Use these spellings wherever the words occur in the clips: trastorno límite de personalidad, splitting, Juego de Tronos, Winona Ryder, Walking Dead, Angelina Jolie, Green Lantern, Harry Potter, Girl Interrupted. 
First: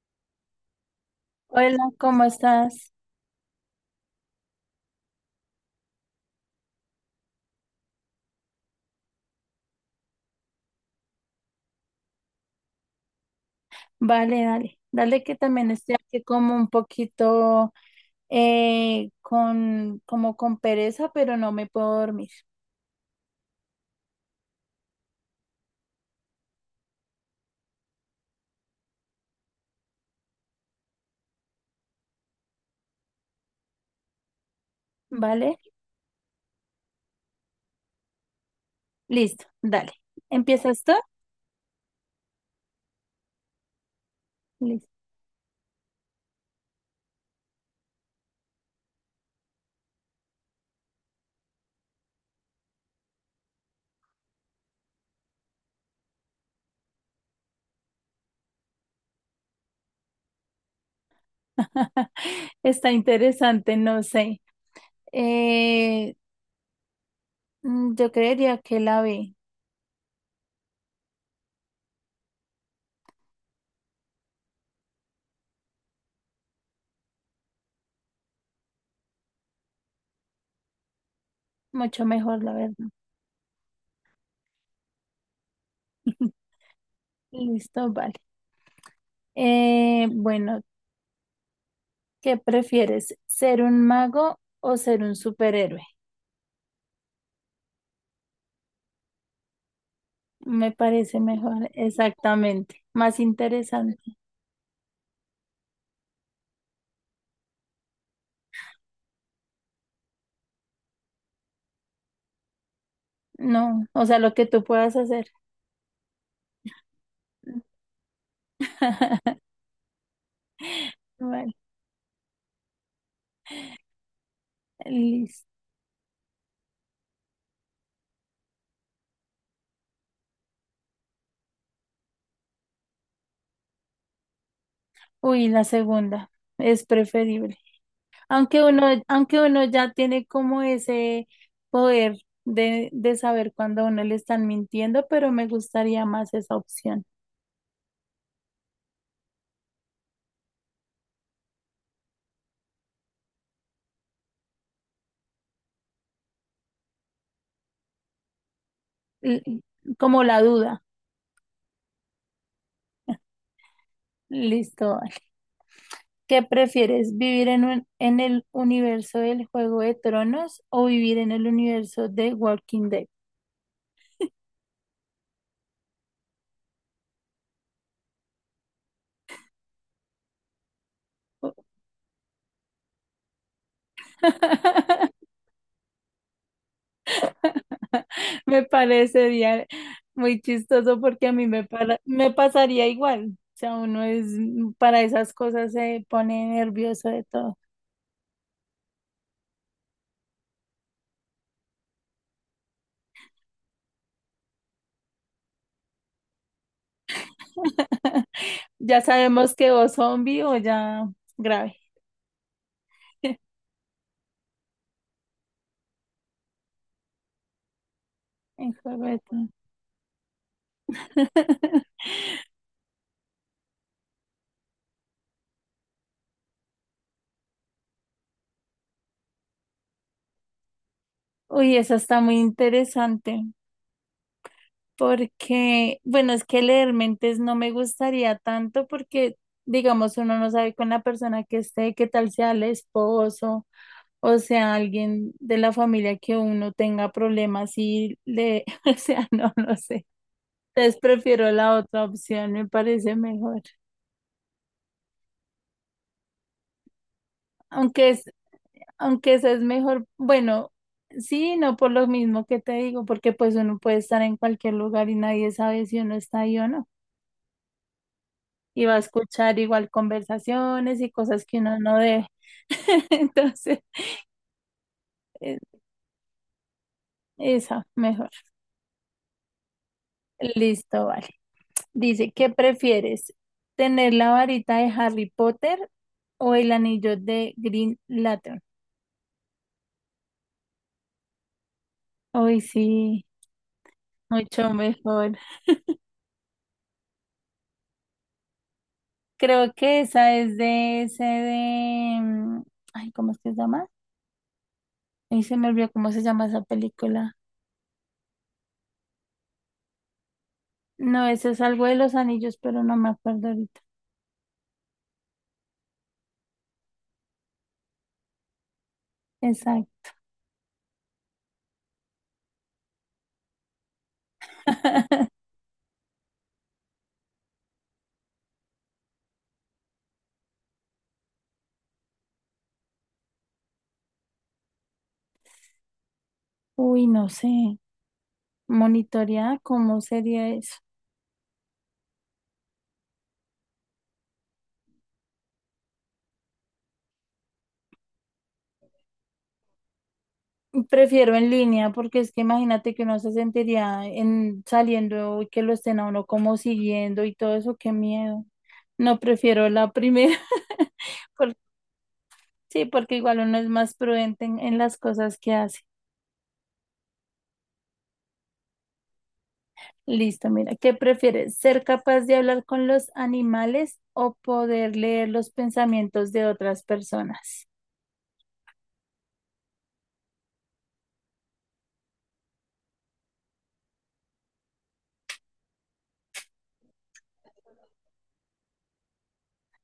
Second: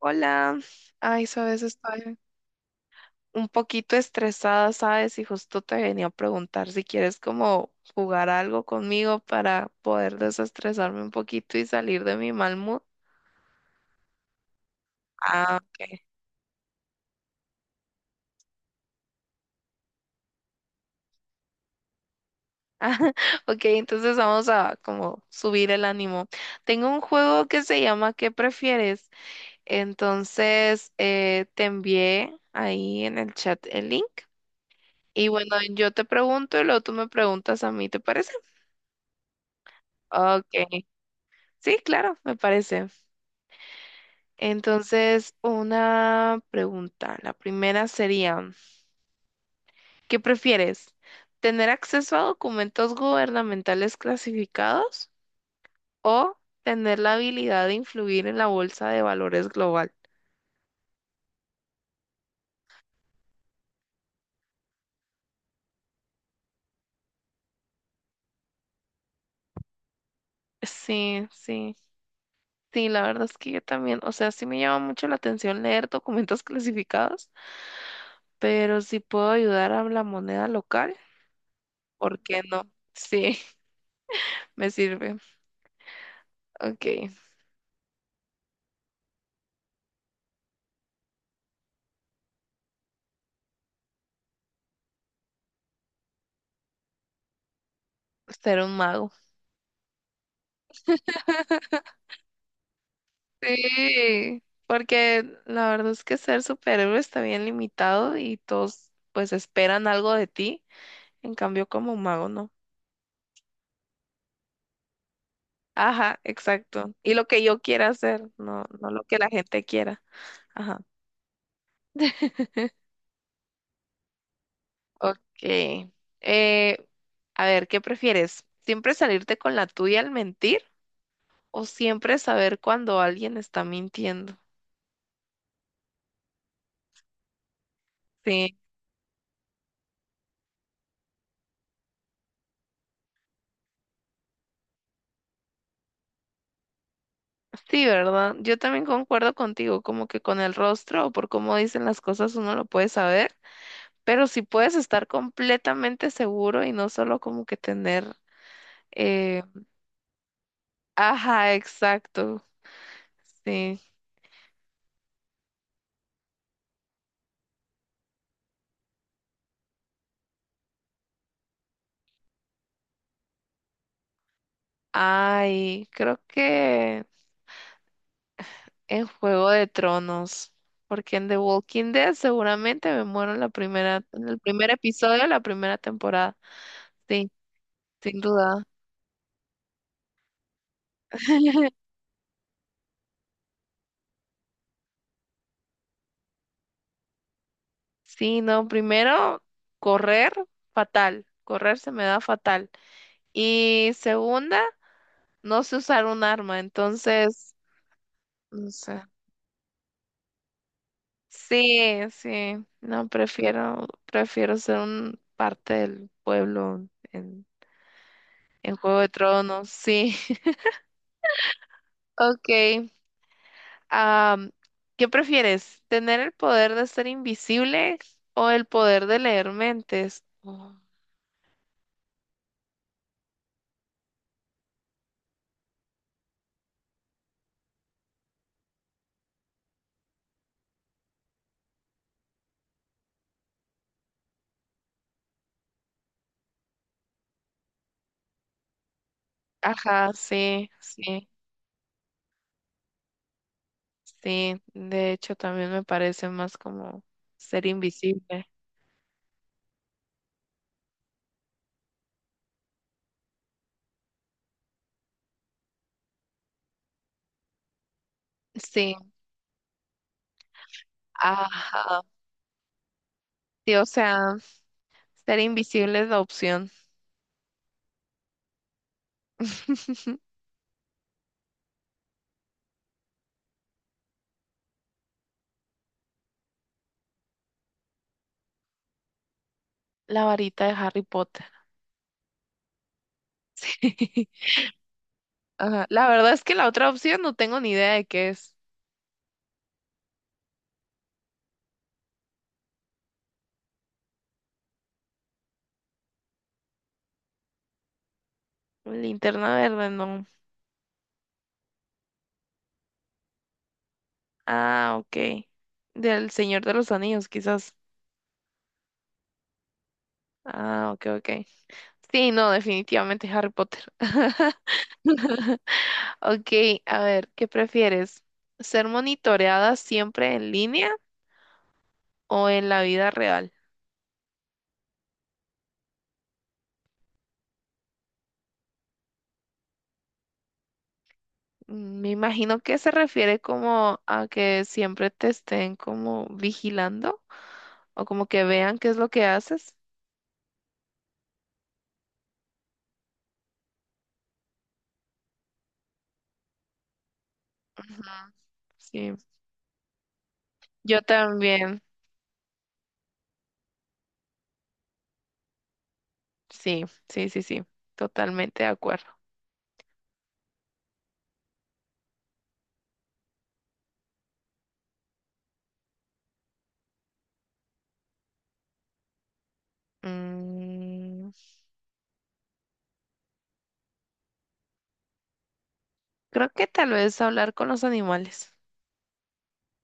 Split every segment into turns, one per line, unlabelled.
Hola, ay, sabes,
Hola,
estoy
¿cómo estás?
un poquito estresada, sabes, y justo te venía a preguntar si quieres como jugar algo conmigo para poder desestresarme un poquito y salir de mi mal mood.
Vale, dale. Dale que
Ah,
también estoy
ok.
aquí como un poquito con, como con pereza, pero no me puedo dormir.
Ok, entonces vamos a como subir el ánimo. Tengo un juego que se llama ¿Qué prefieres? Entonces te envié ahí en el chat el link. Y bueno,
¿Vale?
yo te pregunto y luego tú me preguntas a mí, ¿te parece?
Listo, dale.
Ok.
¿Empiezas tú?
Sí, claro, me parece.
Listo.
Entonces, una pregunta. La primera sería, ¿qué prefieres? ¿Tener acceso a documentos gubernamentales clasificados o tener la habilidad de influir en la bolsa de valores global?
Está interesante, no sé. Eh, yo creería que la ve
Sí, sí, la verdad es que yo también, o sea, sí me llama mucho la atención leer documentos clasificados, pero si puedo ayudar a la moneda local,
mucho
¿por qué
mejor, la
no?
verdad.
Sí, me sirve. Ok,
Listo, vale. Bueno, ¿qué prefieres? ¿Ser un mago o ser un superhéroe?
ser un mago.
Me parece mejor, exactamente, más interesante.
Sí, porque la verdad es que ser superhéroe está bien limitado y todos pues esperan algo de ti, en cambio como mago no.
No, o sea, lo que tú puedas hacer.
Ajá, exacto. Y lo que yo quiera hacer, no, no lo que la gente quiera. Ajá.
Vale,
Ok.
listo.
Eh, a ver, ¿qué prefieres? ¿Siempre salirte con la tuya al mentir o siempre saber cuando alguien está mintiendo?
Uy, la segunda es preferible.
Sí.
Aunque uno ya tiene como ese poder de saber cuando a uno le están mintiendo, pero me gustaría más esa opción.
Sí, ¿verdad? Yo también concuerdo contigo, como que con el rostro o por cómo dicen las cosas uno lo puede saber, pero si puedes estar completamente seguro y no solo como que tener... eh,
L- como la duda.
Ajá, exacto. Sí.
Listo. Vale. ¿Qué prefieres, vivir en en el universo del Juego de Tronos o vivir en el universo de Walking Dead?
Ay, creo que en Juego de Tronos, porque en The Walking Dead seguramente me muero en la primera, en el primer episodio de la primera temporada. Sí, sin duda.
Me parece muy chistoso porque a me pasaría igual. O sea, uno es para esas cosas se pone nervioso de todo.
Sí, no, primero, correr, fatal. Correr se me da fatal. Y segunda, no sé usar un arma, entonces, no
Ya
sé.
sabemos que o zombie o ya grave.
Sí, sí, no, prefiero ser un parte del pueblo
En
en Juego
juego
de Tronos, sí. Ok, am, ¿qué prefieres? ¿Tener el poder de ser invisible o el poder de leer mentes? Oh,
Uy, eso está muy interesante porque, bueno, es que leer mentes no me gustaría tanto porque, digamos, uno no sabe con la persona que esté, qué tal sea el esposo. O sea, alguien de la familia que uno tenga problemas y le, o sea, no, no sé.
ajá, sí,
Entonces
sí.
prefiero la otra opción, me parece mejor.
Sí, de hecho también me parece más como ser
Aunque es,
invisible.
aunque esa es mejor, bueno, sí, no por lo mismo que te digo, porque pues uno puede estar en cualquier lugar y nadie sabe si uno está ahí o no. Y
Sí,
va a escuchar igual conversaciones y cosas que uno no
ajá.
debe.
Sí,
Entonces,
o sea, ser
eh,
invisible es la opción.
esa, mejor. Listo, vale. Dice, ¿qué prefieres? ¿Tener la varita de Harry Potter o el anillo de Green Lantern?
La varita de Harry Potter.
Hoy sí, mucho mejor.
Ajá. La verdad es que la otra opción no tengo ni idea de qué es.
Creo que esa es de ese ay, ¿cómo es que se llama? Ahí se me olvidó cómo se llama esa película.
Linterna verde, no.
No, ese es algo de los anillos, pero no me acuerdo ahorita.
Ah, ok. Del Señor de los Anillos, quizás.
Exacto.
Ah, ok, ok. Sí, no, definitivamente Harry Potter. Ok, a ver, ¿qué prefieres? ¿Ser monitoreada siempre en línea o en la vida real?
Uy, no sé. Monitorear, ¿cómo sería eso?
Mm, me imagino que se refiere como a que siempre te estén como vigilando o como que vean qué es lo que haces.
Prefiero en línea porque es que imagínate que uno se sentiría en saliendo y que lo estén a uno como siguiendo y todo eso, qué
Ujú,
miedo.
sí,
No prefiero la primera.
yo
por-
también.
sí, porque igual uno es más prudente en las cosas que hace.
Sí, sí, sí, sí, totalmente de acuerdo.
Listo, mira, ¿qué prefieres? ¿Ser capaz de hablar con los animales o poder leer los pensamientos de otras personas?
Mm, creo que tal vez hablar con los animales.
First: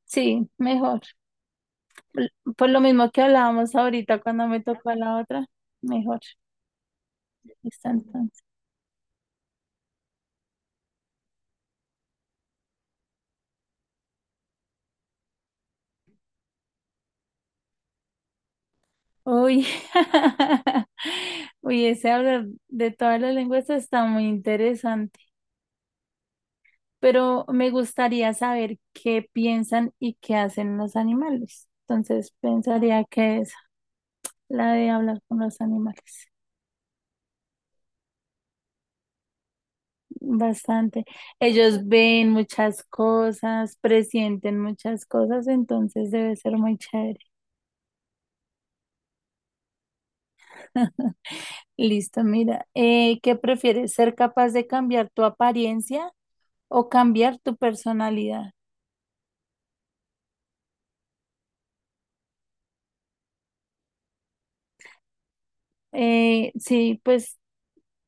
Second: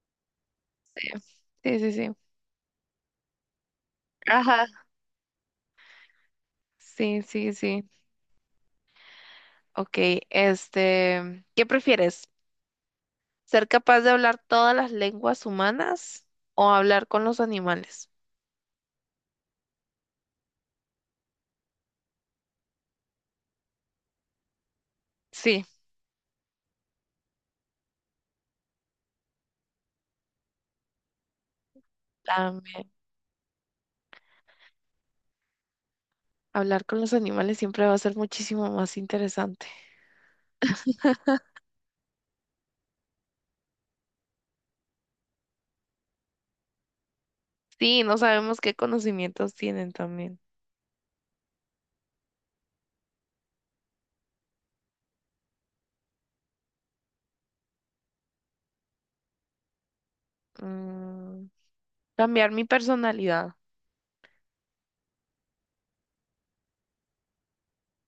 Sí, mejor.
Sí, sí, sí, sí.
Por por lo mismo que hablábamos ahorita cuando me
Ajá.
tocó la otra, mejor.
Sí, sí, sí.
Listo, entonces.
Ok, este, ¿qué prefieres? ¿Ser capaz de hablar todas las lenguas humanas o hablar con los animales?
Uy, uy, ese hablar de todas las lenguas está muy interesante,
Sí,
pero me gustaría saber qué piensan y qué hacen los animales. Entonces
también.
pensaría que es la de hablar con los animales.
Hablar con los animales siempre va a ser muchísimo más interesante.
Bastante. Ellos ven muchas cosas, presienten muchas cosas, entonces debe ser muy chévere.
Sí, no sabemos qué conocimientos tienen también.
Listo, mira, ¿qué prefieres? ¿Ser capaz de cambiar tu apariencia o cambiar tu personalidad?
Mm, cambiar mi personalidad.
Sí, pues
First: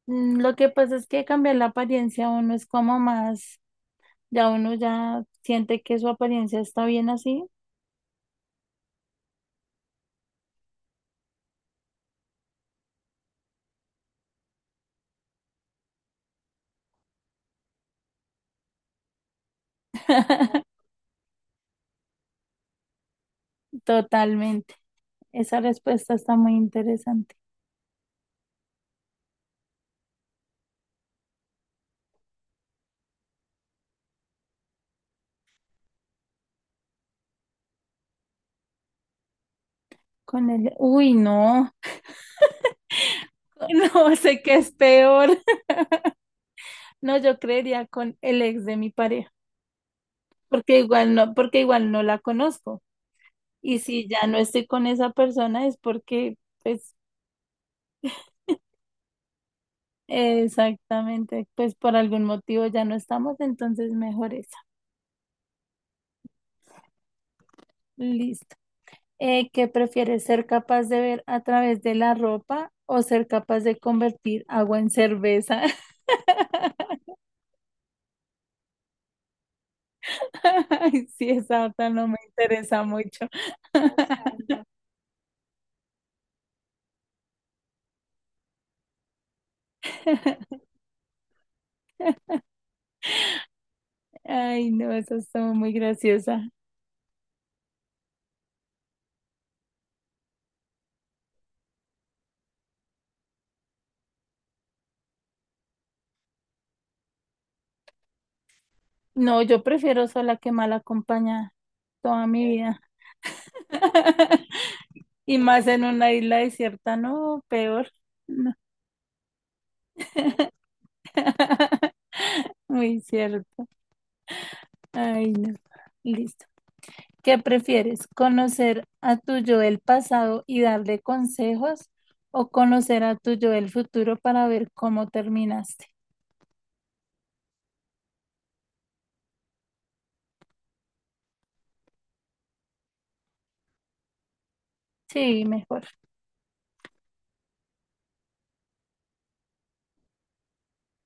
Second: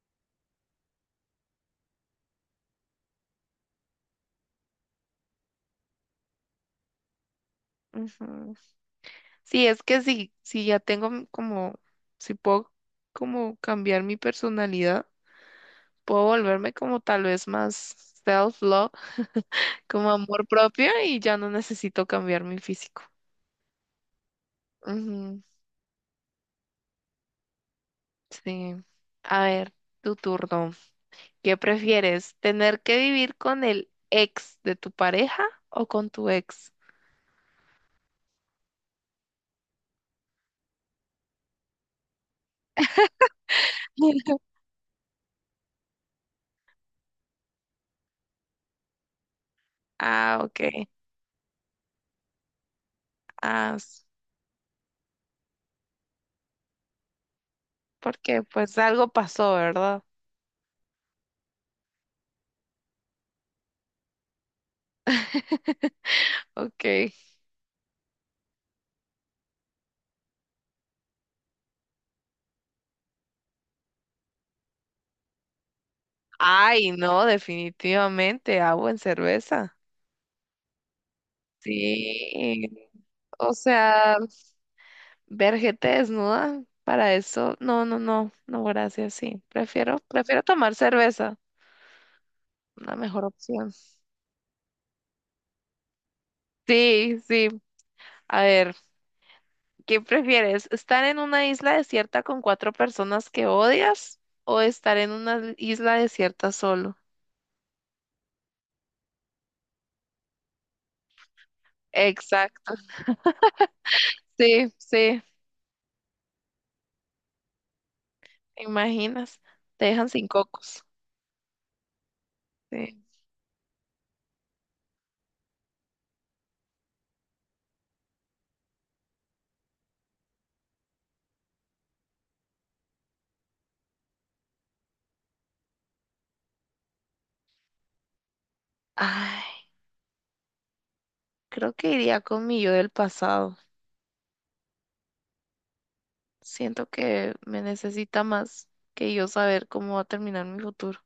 lo que pasa es que cambiar la apariencia uno es como ya uno ya siente que su apariencia está bien así.
Ujú. Sí, es que si ya tengo como, si puedo como cambiar mi personalidad, puedo volverme como tal vez más self-love, como amor propio, y ya no necesito cambiar mi físico.
Totalmente.
Ujú,
Esa respuesta está muy interesante.
sí. A ver, tu turno. ¿Qué prefieres? ¿Tener que vivir con el ex de tu pareja o con tu ex?
Con el, uy, no, no sé qué es peor. No, yo creería con el ex de mi pareja,
Ah, ok.
porque igual no la conozco.
Ah,
Y si ya no estoy con esa persona es porque, pues,
porque pues algo pasó, ¿verdad?
exactamente, pues por algún motivo ya no estamos, entonces mejor es.
Ok.
Listo. ¿Qué prefieres, ser capaz de ver a través de la ropa o ser capaz de convertir agua en cerveza?
Ay, no, definitivamente, agua en cerveza.
Ay, sí, esa otra no me
Sí.
interesa mucho.
O sea. Ver gente desnuda, para eso, no, no, no, no, gracias, sí. Prefiero tomar cerveza, una mejor opción.
Ay, no, esa estuvo muy graciosa.
Sí, sí. A ver, ¿qué prefieres? ¿Estar en una isla desierta con cuatro personas que odias o estar en una isla desierta solo?
No, yo prefiero sola que mal acompañada toda mi
Exacto.
vida.
Sí, sí,
Y más en una isla desierta, no, peor. No.
¿te imaginas? Te dejan sin cocos. Sí.
Muy cierto. Ay, no. Listo. ¿Qué prefieres? ¿Conocer a tu yo del pasado y darle consejos o conocer a tu yo del futuro para ver cómo terminaste?
Ay, creo que iría con mi yo del pasado.
Sí, mejor.
Siento que me necesita más que yo saber cómo va a terminar mi futuro.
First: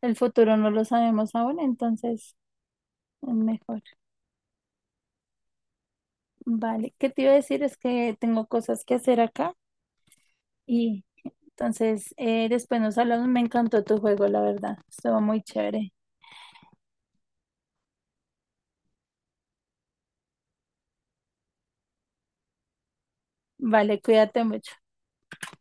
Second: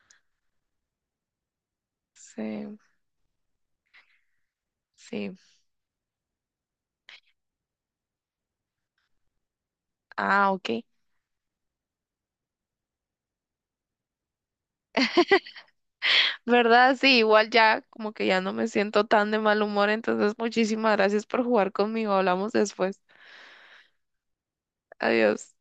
El futuro no lo sabemos aún, entonces
Sí,
es mejor.
sí.
Vale. ¿Qué te iba a decir? Es que tengo cosas que hacer acá
Ah, ok.
y entonces después nos hablamos. Me encantó tu juego, la verdad. Estuvo muy chévere.
¿Verdad? Sí, igual ya como que ya no me siento tan de mal humor, entonces muchísimas gracias por jugar conmigo. Hablamos después.
Vale, cuídate mucho.
Adiós.